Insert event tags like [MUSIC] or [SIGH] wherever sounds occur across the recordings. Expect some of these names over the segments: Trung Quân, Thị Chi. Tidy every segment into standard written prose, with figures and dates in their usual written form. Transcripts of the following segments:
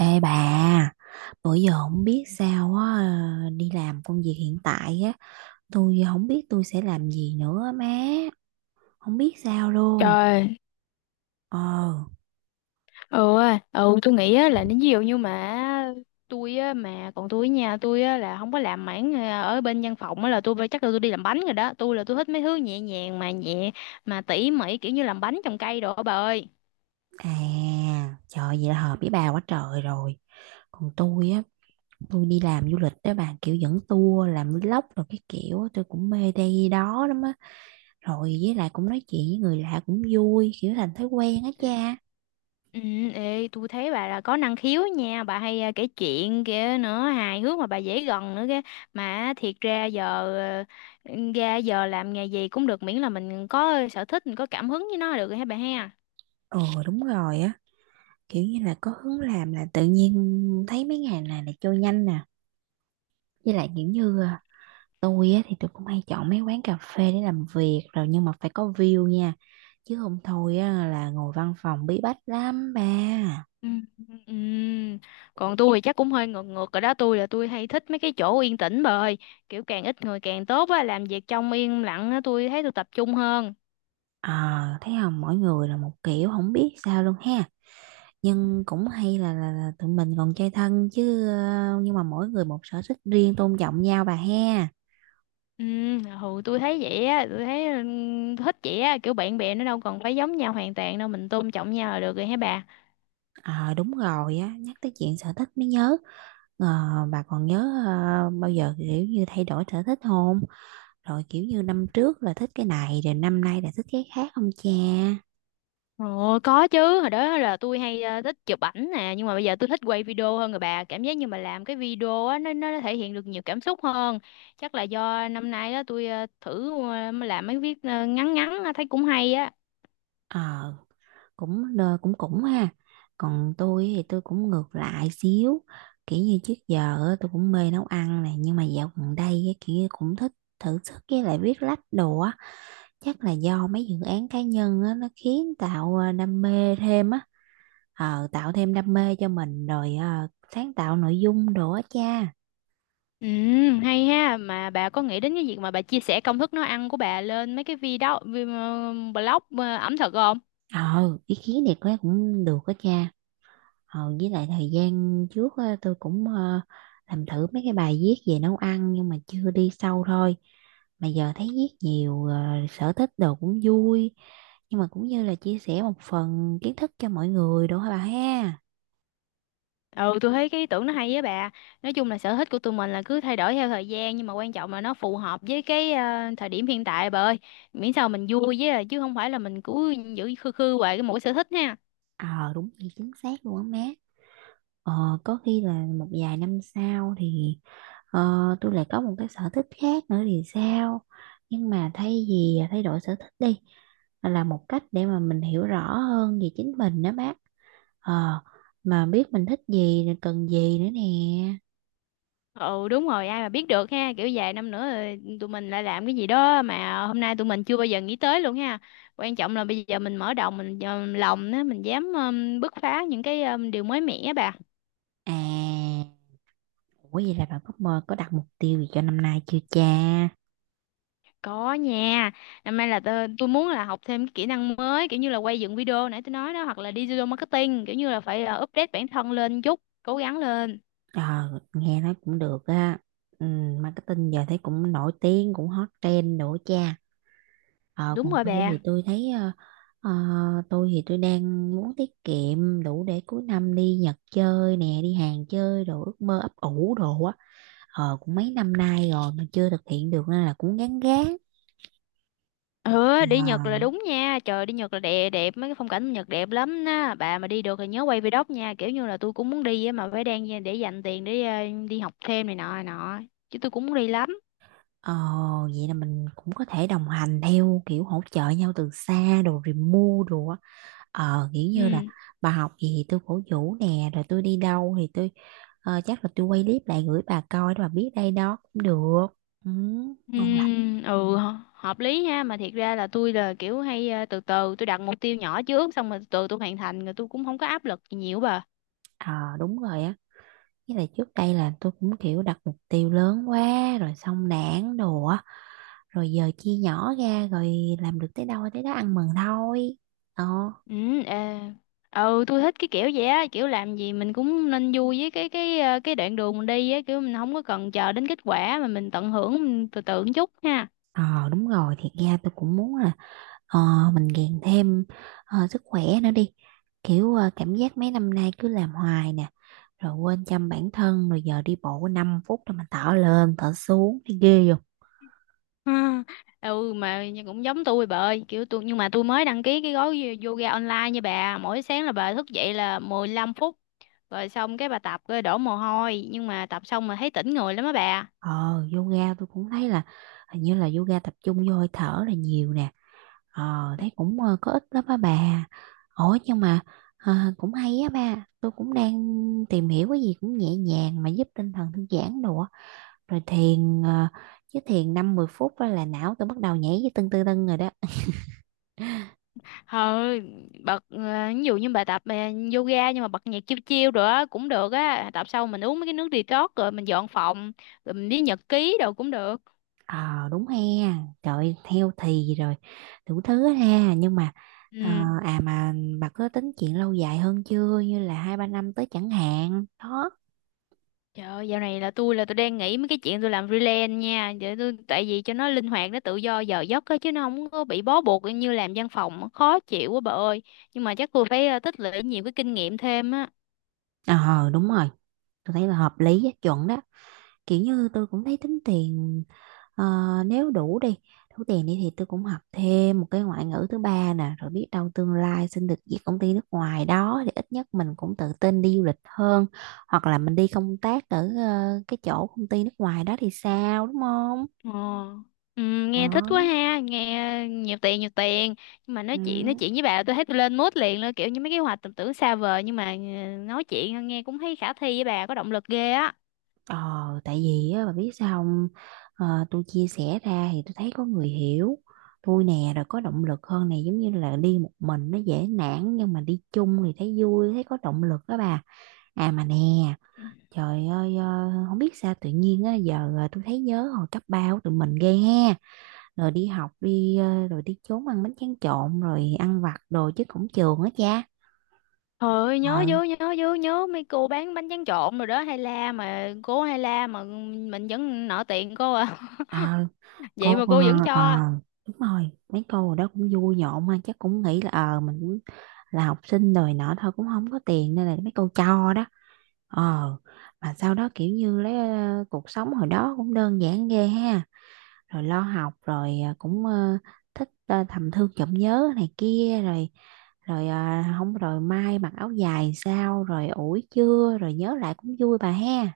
Ê bà, bữa giờ không biết sao á, đi làm công việc hiện tại á, tôi không biết tôi sẽ làm gì nữa á má, không biết sao luôn. Trời, Ờ. ừ, tôi nghĩ là nếu ví dụ như mà tôi mà còn tôi nha tôi á, là không có làm mảng ở bên văn phòng là chắc là tôi đi làm bánh rồi đó. Tôi thích mấy thứ nhẹ nhàng mà nhẹ mà tỉ mỉ, kiểu như làm bánh, trồng cây đồ á bà ơi. À, trời vậy là hợp với bà quá trời rồi. Còn tôi á, tôi đi làm du lịch đó bà, kiểu dẫn tour, làm vlog rồi cái kiểu, á, tôi cũng mê đây đó lắm á. Rồi với lại cũng nói chuyện với người lạ cũng vui, kiểu thành thói quen á cha. Ừ, ê, tôi thấy bà là có năng khiếu nha bà, hay kể chuyện kia nữa, hài hước mà bà dễ gần nữa kia. Mà thiệt ra giờ làm nghề gì cũng được, miễn là mình có sở thích, mình có cảm hứng với nó là được rồi hả bà ha. Ờ đúng rồi á, kiểu như là có hướng làm là tự nhiên thấy mấy ngày này là trôi nhanh nè. Với lại kiểu như tôi á, thì tôi cũng hay chọn mấy quán cà phê để làm việc rồi nhưng mà phải có view nha, chứ không thôi á, là ngồi văn phòng bí bách lắm ba. Ừm, ừm. Còn tôi thì chắc cũng hơi ngược ngược ở đó. Tôi hay thích mấy cái chỗ yên tĩnh bà ơi, kiểu càng ít người càng tốt á, làm việc trong yên lặng á tôi thấy tôi tập trung hơn. À, thấy không, mỗi người là một kiểu không biết sao luôn ha, nhưng cũng hay là tụi mình còn chơi thân chứ, nhưng mà mỗi người một sở thích riêng, tôn trọng nhau bà ha. Ừ tôi thấy vậy á, tôi thấy thích vậy á, kiểu bạn bè nó đâu cần phải giống nhau hoàn toàn đâu, mình tôn trọng nhau là được rồi hả bà. Ờ đúng rồi á, nhắc tới chuyện sở thích mới nhớ. Ờ, bà còn nhớ bao giờ kiểu như thay đổi sở thích không, rồi kiểu như năm trước là thích cái này rồi năm nay là thích cái khác không cha? Ồ, có chứ, hồi đó là tôi hay thích chụp ảnh nè, nhưng mà bây giờ tôi thích quay video hơn rồi bà, cảm giác như mà làm cái video á nó thể hiện được nhiều cảm xúc hơn. Chắc là do năm nay đó tôi thử làm mấy viết ngắn ngắn á, thấy cũng hay á. Ờ cũng ờ, cũng cũng ha. Còn tôi thì tôi cũng ngược lại xíu, kiểu như trước giờ á, tôi cũng mê nấu ăn này, nhưng mà dạo gần đây á, kiểu như cũng thích thử sức với lại viết lách đồ á. Chắc là do mấy dự án cá nhân á, nó khiến tạo đam mê thêm á. Tạo thêm đam mê cho mình rồi à, sáng tạo nội dung đồ á cha. Ừ, hay ha, mà bà có nghĩ đến cái việc mà bà chia sẻ công thức nấu ăn của bà lên mấy cái blog ẩm thực không? Ờ Ý kiến này có lẽ cũng được á cha. Ờ, với lại thời gian trước á, tôi cũng làm thử mấy cái bài viết về nấu ăn nhưng mà chưa đi sâu thôi. Mà giờ thấy viết nhiều sở thích đồ cũng vui, nhưng mà cũng như là chia sẻ một phần kiến thức cho mọi người, đúng hả bà ha? Ừ tôi thấy cái ý tưởng nó hay với bà. Nói chung là sở thích của tụi mình là cứ thay đổi theo thời gian, nhưng mà quan trọng là nó phù hợp với cái thời điểm hiện tại bà ơi, miễn sao mình vui với chứ không phải là mình cứ giữ khư khư hoài cái mỗi sở thích ha. Ờ đúng vậy chính xác luôn á má. Ờ, có khi là một vài năm sau thì ờ, tôi lại có một cái sở thích khác nữa thì sao? Nhưng mà thay vì thay đổi sở thích đi là một cách để mà mình hiểu rõ hơn về chính mình đó má. Ờ, mà biết mình thích gì rồi cần gì nữa nè. Ừ đúng rồi, ai mà biết được ha, kiểu vài năm nữa rồi tụi mình lại làm cái gì đó mà hôm nay tụi mình chưa bao giờ nghĩ tới luôn ha. Quan trọng là bây giờ mình mở đầu mình lòng á, mình dám bứt phá những cái điều mới mẻ bà. À, ủa vậy là bạn có mơ, có đặt mục tiêu gì cho năm nay chưa cha? Có nha. Năm nay là tôi muốn là học thêm cái kỹ năng mới, kiểu như là quay dựng video nãy tôi nói đó, hoặc là digital marketing, kiểu như là phải update bản thân lên chút, cố gắng lên. Ờ, nghe nói cũng được á. Ừ, marketing giờ thấy cũng nổi tiếng, cũng hot trend nữa cha. Ờ, Đúng còn rồi bà. Ờ, tôi thì tôi đang muốn tiết kiệm đủ để cuối năm đi Nhật chơi nè, đi Hàn chơi đồ, ước mơ ấp ủ đồ á. Ờ, cũng mấy năm nay rồi mà chưa thực hiện được nên là cũng gán gán. Ừ, đi Nhật là Ờ. đúng nha. Trời, đi Nhật là đẹp, đẹp mấy cái phong cảnh Nhật đẹp lắm á. Bà mà đi được thì nhớ quay vlog nha. Kiểu như là tôi cũng muốn đi á mà phải đang để dành tiền để đi học thêm này nọ này nọ. Chứ tôi cũng muốn đi lắm. Ồ, vậy là mình cũng có thể đồng hành theo kiểu hỗ trợ nhau từ xa đồ, remove đồ á. Ờ, kiểu như là Ừ. bà học gì thì tôi cổ vũ nè, rồi tôi đi đâu thì chắc là tôi quay clip lại gửi bà coi để bà biết đây đó cũng được. Ừ, ngon lành. Hợp lý ha, mà thiệt ra là tôi là kiểu hay từ từ tôi đặt mục tiêu nhỏ trước, xong rồi từ từ tôi hoàn thành rồi tôi cũng không có áp lực gì nhiều bà. Ờ, đúng rồi á. Với lại trước đây là tôi cũng kiểu đặt mục tiêu lớn quá rồi xong nản đồ á. Rồi giờ chia nhỏ ra rồi làm được tới đâu tới đó ăn mừng thôi. Ờ. ừ à, ừ tôi thích cái kiểu vậy á, kiểu làm gì mình cũng nên vui với cái đoạn đường mình đi á, kiểu mình không có cần chờ đến kết quả mà mình tận hưởng, mình từ từ một chút ha. Ờ đúng rồi, thiệt ra tôi cũng muốn là ờ, mình gàn thêm sức khỏe nữa đi, kiểu cảm giác mấy năm nay cứ làm hoài nè, rồi quên chăm bản thân, rồi giờ đi bộ 5 phút rồi mình thở lên thở xuống thấy ghê rồi. Ha. Ừ mà cũng giống tôi bà ơi, kiểu tôi nhưng mà tôi mới đăng ký cái gói yoga online nha bà, mỗi sáng là bà thức dậy là 15 phút, rồi xong cái bà tập rồi đổ mồ hôi, nhưng mà tập xong mà thấy tỉnh người lắm á bà. ờ Yoga tôi cũng thấy là hình như là yoga tập trung vô hơi thở là nhiều nè, thấy có ích lắm á bà. Ủa nhưng mà cũng hay á ba, tôi cũng đang tìm hiểu cái gì cũng nhẹ nhàng mà giúp tinh thần thư giãn đồ á, rồi thiền, chứ thiền 5-10 phút á là não tôi bắt đầu nhảy với tưng tưng tưng rồi đó. Thôi, bật ví dụ như bà tập yoga nhưng mà bật nhạc chill chill rồi á cũng được á, tập xong mình uống mấy cái nước detox rồi mình dọn phòng rồi mình đi nhật ký đồ cũng được. Ờ đúng he. Trời theo thì rồi đủ thứ hết ha, nhưng mà ờ, Ừ. à mà bà có tính chuyện lâu dài hơn chưa, như là 2-3 năm tới chẳng hạn đó? Trời ơi, dạo này là tôi đang nghĩ mấy cái chuyện tôi làm freelance nha. Để tôi, tại vì cho nó linh hoạt, nó tự do giờ giấc á, chứ nó không có bị bó buộc như làm văn phòng khó chịu quá bà ơi. Nhưng mà chắc tôi phải tích lũy nhiều cái kinh nghiệm thêm á. Ờ đúng rồi, tôi thấy là hợp lý á, chuẩn đó. Kiểu như tôi cũng thấy tính tiền, ờ, nếu đủ tiền đi thì tôi cũng học thêm một cái ngoại ngữ thứ ba nè, rồi biết đâu tương lai xin được việc công ty nước ngoài đó thì ít nhất mình cũng tự tin đi du lịch hơn, hoặc là mình đi công tác ở cái chỗ công ty nước ngoài đó thì sao, đúng không? Ờ. Ừ, nghe thích quá Đó. ha, nghe nhiều tiền nhiều tiền. Nhưng mà Ừ. nói chuyện với bà tôi thấy tôi lên mood liền luôn, kiểu như mấy cái hoạch tầm tưởng xa vời nhưng mà nói chuyện nghe cũng thấy khả thi, với bà có động lực ghê á. Ờ, tại vì á, bà biết sao không? Ờ, tôi chia sẻ ra thì tôi thấy có người hiểu tôi nè rồi có động lực hơn này, giống như là đi một mình nó dễ nản nhưng mà đi chung thì thấy vui, thấy có động lực đó bà. À mà nè, trời ơi không biết sao tự nhiên á, giờ tôi thấy nhớ hồi cấp ba của tụi mình ghê ha, rồi đi học rồi đi trốn ăn bánh tráng trộn rồi ăn vặt đồ chứ cổng trường á cha. Trời, ờ nhớ mấy cô bán bánh tráng trộn rồi đó, hay la mà, cô hay la mà mình vẫn nợ tiền cô à. ờ, [LAUGHS] cô Vậy mà ờ cô vẫn ờ, cho. Đúng rồi, mấy cô ở đó cũng vui nhộn, mà chắc cũng nghĩ là mình cũng là học sinh rồi nọ thôi, cũng không có tiền nên là mấy cô cho đó. ờ mà sau đó kiểu như cuộc sống hồi đó cũng đơn giản ghê ha, rồi lo học, rồi cũng thích thầm thương trộm nhớ này kia rồi, rồi ờ, không rồi mai mặc áo dài sao, rồi ủi chưa, rồi nhớ lại cũng vui bà ha.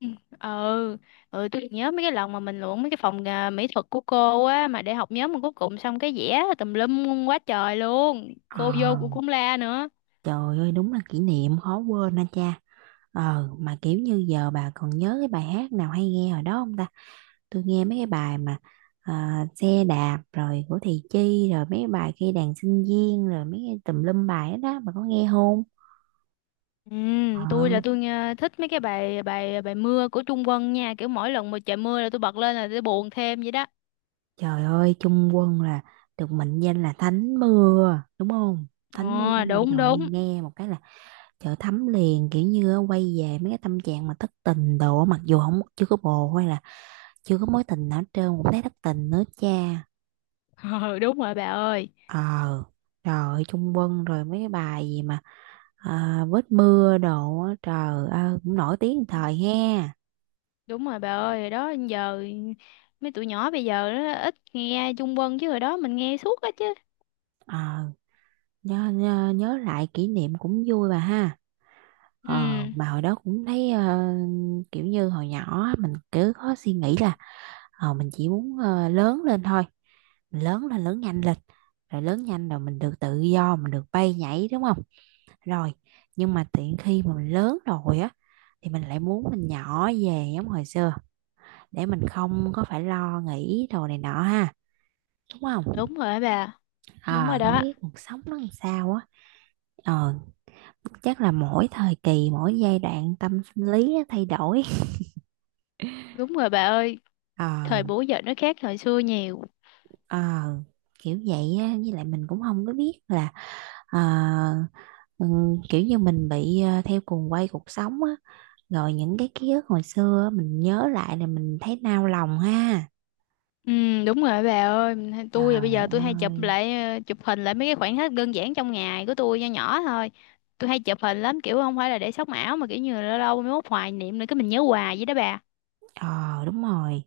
ừ ờ, ừ tôi nhớ mấy cái lần mà mình luận mấy cái phòng mỹ thuật của cô á mà để học nhóm, mà cuối cùng xong cái vẽ tùm lum quá trời luôn, ờ cô vô cô cũng la nữa. Trời ơi đúng là kỷ niệm khó quên anh cha. Ờ mà kiểu như giờ bà còn nhớ cái bài hát nào hay nghe hồi đó không ta? Tôi nghe mấy cái bài mà xe đạp rồi của Thị Chi, rồi mấy cái bài khi đàn sinh viên rồi mấy cái tùm lum bài đó, đó bà có nghe không? Ừ tôi Ờ, là tôi nghe thích mấy cái bài bài bài mưa của Trung Quân nha, kiểu mỗi lần mà trời mưa là tôi bật lên là tôi buồn thêm vậy đó. trời ơi Trung Quân là được mệnh danh là thánh mưa đúng không? Thánh mưa Ờ mà đúng, trời ơi, đúng. nghe một cái là trời thấm liền, kiểu như á, quay về mấy cái tâm trạng mà thất tình đồ á, mặc dù không, chưa có bồ hay là chưa có mối tình nào hết trơn cũng thấy thất tình nữa cha. [LAUGHS] Ừ, đúng rồi bà ơi. Ờ, rồi Trung Quân rồi mấy cái bài gì mà vết mưa đồ á, trời ơi cũng nổi tiếng một thời ha. Đúng rồi bà ơi, đó giờ mấy tụi nhỏ bây giờ nó ít nghe Trung Quân, chứ hồi đó mình nghe suốt á chứ. Ờ, nhớ lại kỷ niệm cũng vui bà ha. Ờ, Ừ, mà hồi đó cũng thấy kiểu như hồi nhỏ á, mình cứ có suy nghĩ là mình chỉ muốn lớn lên thôi. Mình lớn lên, lớn nhanh lên. Rồi lớn nhanh rồi mình được tự do, mình được bay nhảy đúng không? Rồi, nhưng mà tiện khi mà mình lớn rồi á thì mình lại muốn mình nhỏ về giống hồi xưa, để mình không có phải lo nghĩ đồ này nọ ha, đúng không? đúng rồi á bà, đúng rồi Ờ Không đó, biết cuộc sống nó làm sao á. ờ Chắc là mỗi thời kỳ mỗi giai đoạn tâm sinh lý nó thay đổi. đúng rồi bà ơi, ờ thời buổi giờ nó khác thời xưa nhiều. ờ Kiểu vậy á, với lại mình cũng không có biết là ờ, kiểu như mình bị theo cuồng quay cuộc sống á, rồi những cái ký ức hồi xưa á, mình nhớ lại là mình thấy nao lòng ha. Ừ, đúng rồi á bà ơi, tôi là bây Trời giờ tôi hay chụp ơi. lại, chụp hình lại mấy cái khoảnh khắc đơn giản trong ngày của tôi nho nhỏ thôi. Tôi hay chụp hình lắm, kiểu không phải là để sống ảo mà kiểu như là lâu lâu mới mốt hoài niệm nữa, cái mình nhớ hoài vậy đó bà. Ờ đúng rồi.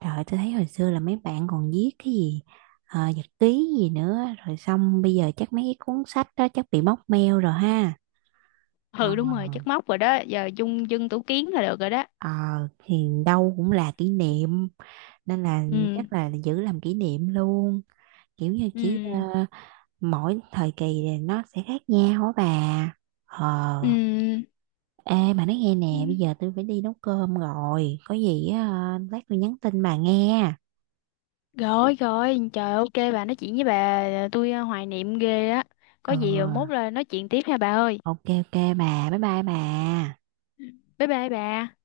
Trời ơi, tôi thấy hồi xưa là mấy bạn còn viết cái gì nhật ký gì nữa, rồi xong bây giờ chắc mấy cái cuốn sách đó chắc bị móc meo rồi ha. Ờ, Ừ đúng rồi, chất móc rồi đó, giờ chung dân tủ kiến là được rồi đó. ờ, thì đâu cũng là kỷ niệm nên là Ừ, chắc là giữ làm kỷ niệm luôn, kiểu như chỉ ừ. Mỗi thời kỳ thì nó sẽ khác nhau á bà. Ừ, Ờ. Ê mà nói nghe ừ. nè, bây giờ tôi phải đi nấu cơm rồi, có gì á, lát tôi nhắn tin bà nghe. Rồi rồi, trời, ok bà, nói chuyện với bà tôi hoài niệm ghê á. Có Ừ. gì mốt là nói chuyện tiếp nha bà ơi. Ok ok bà, bye bye bà. Bye bye bà.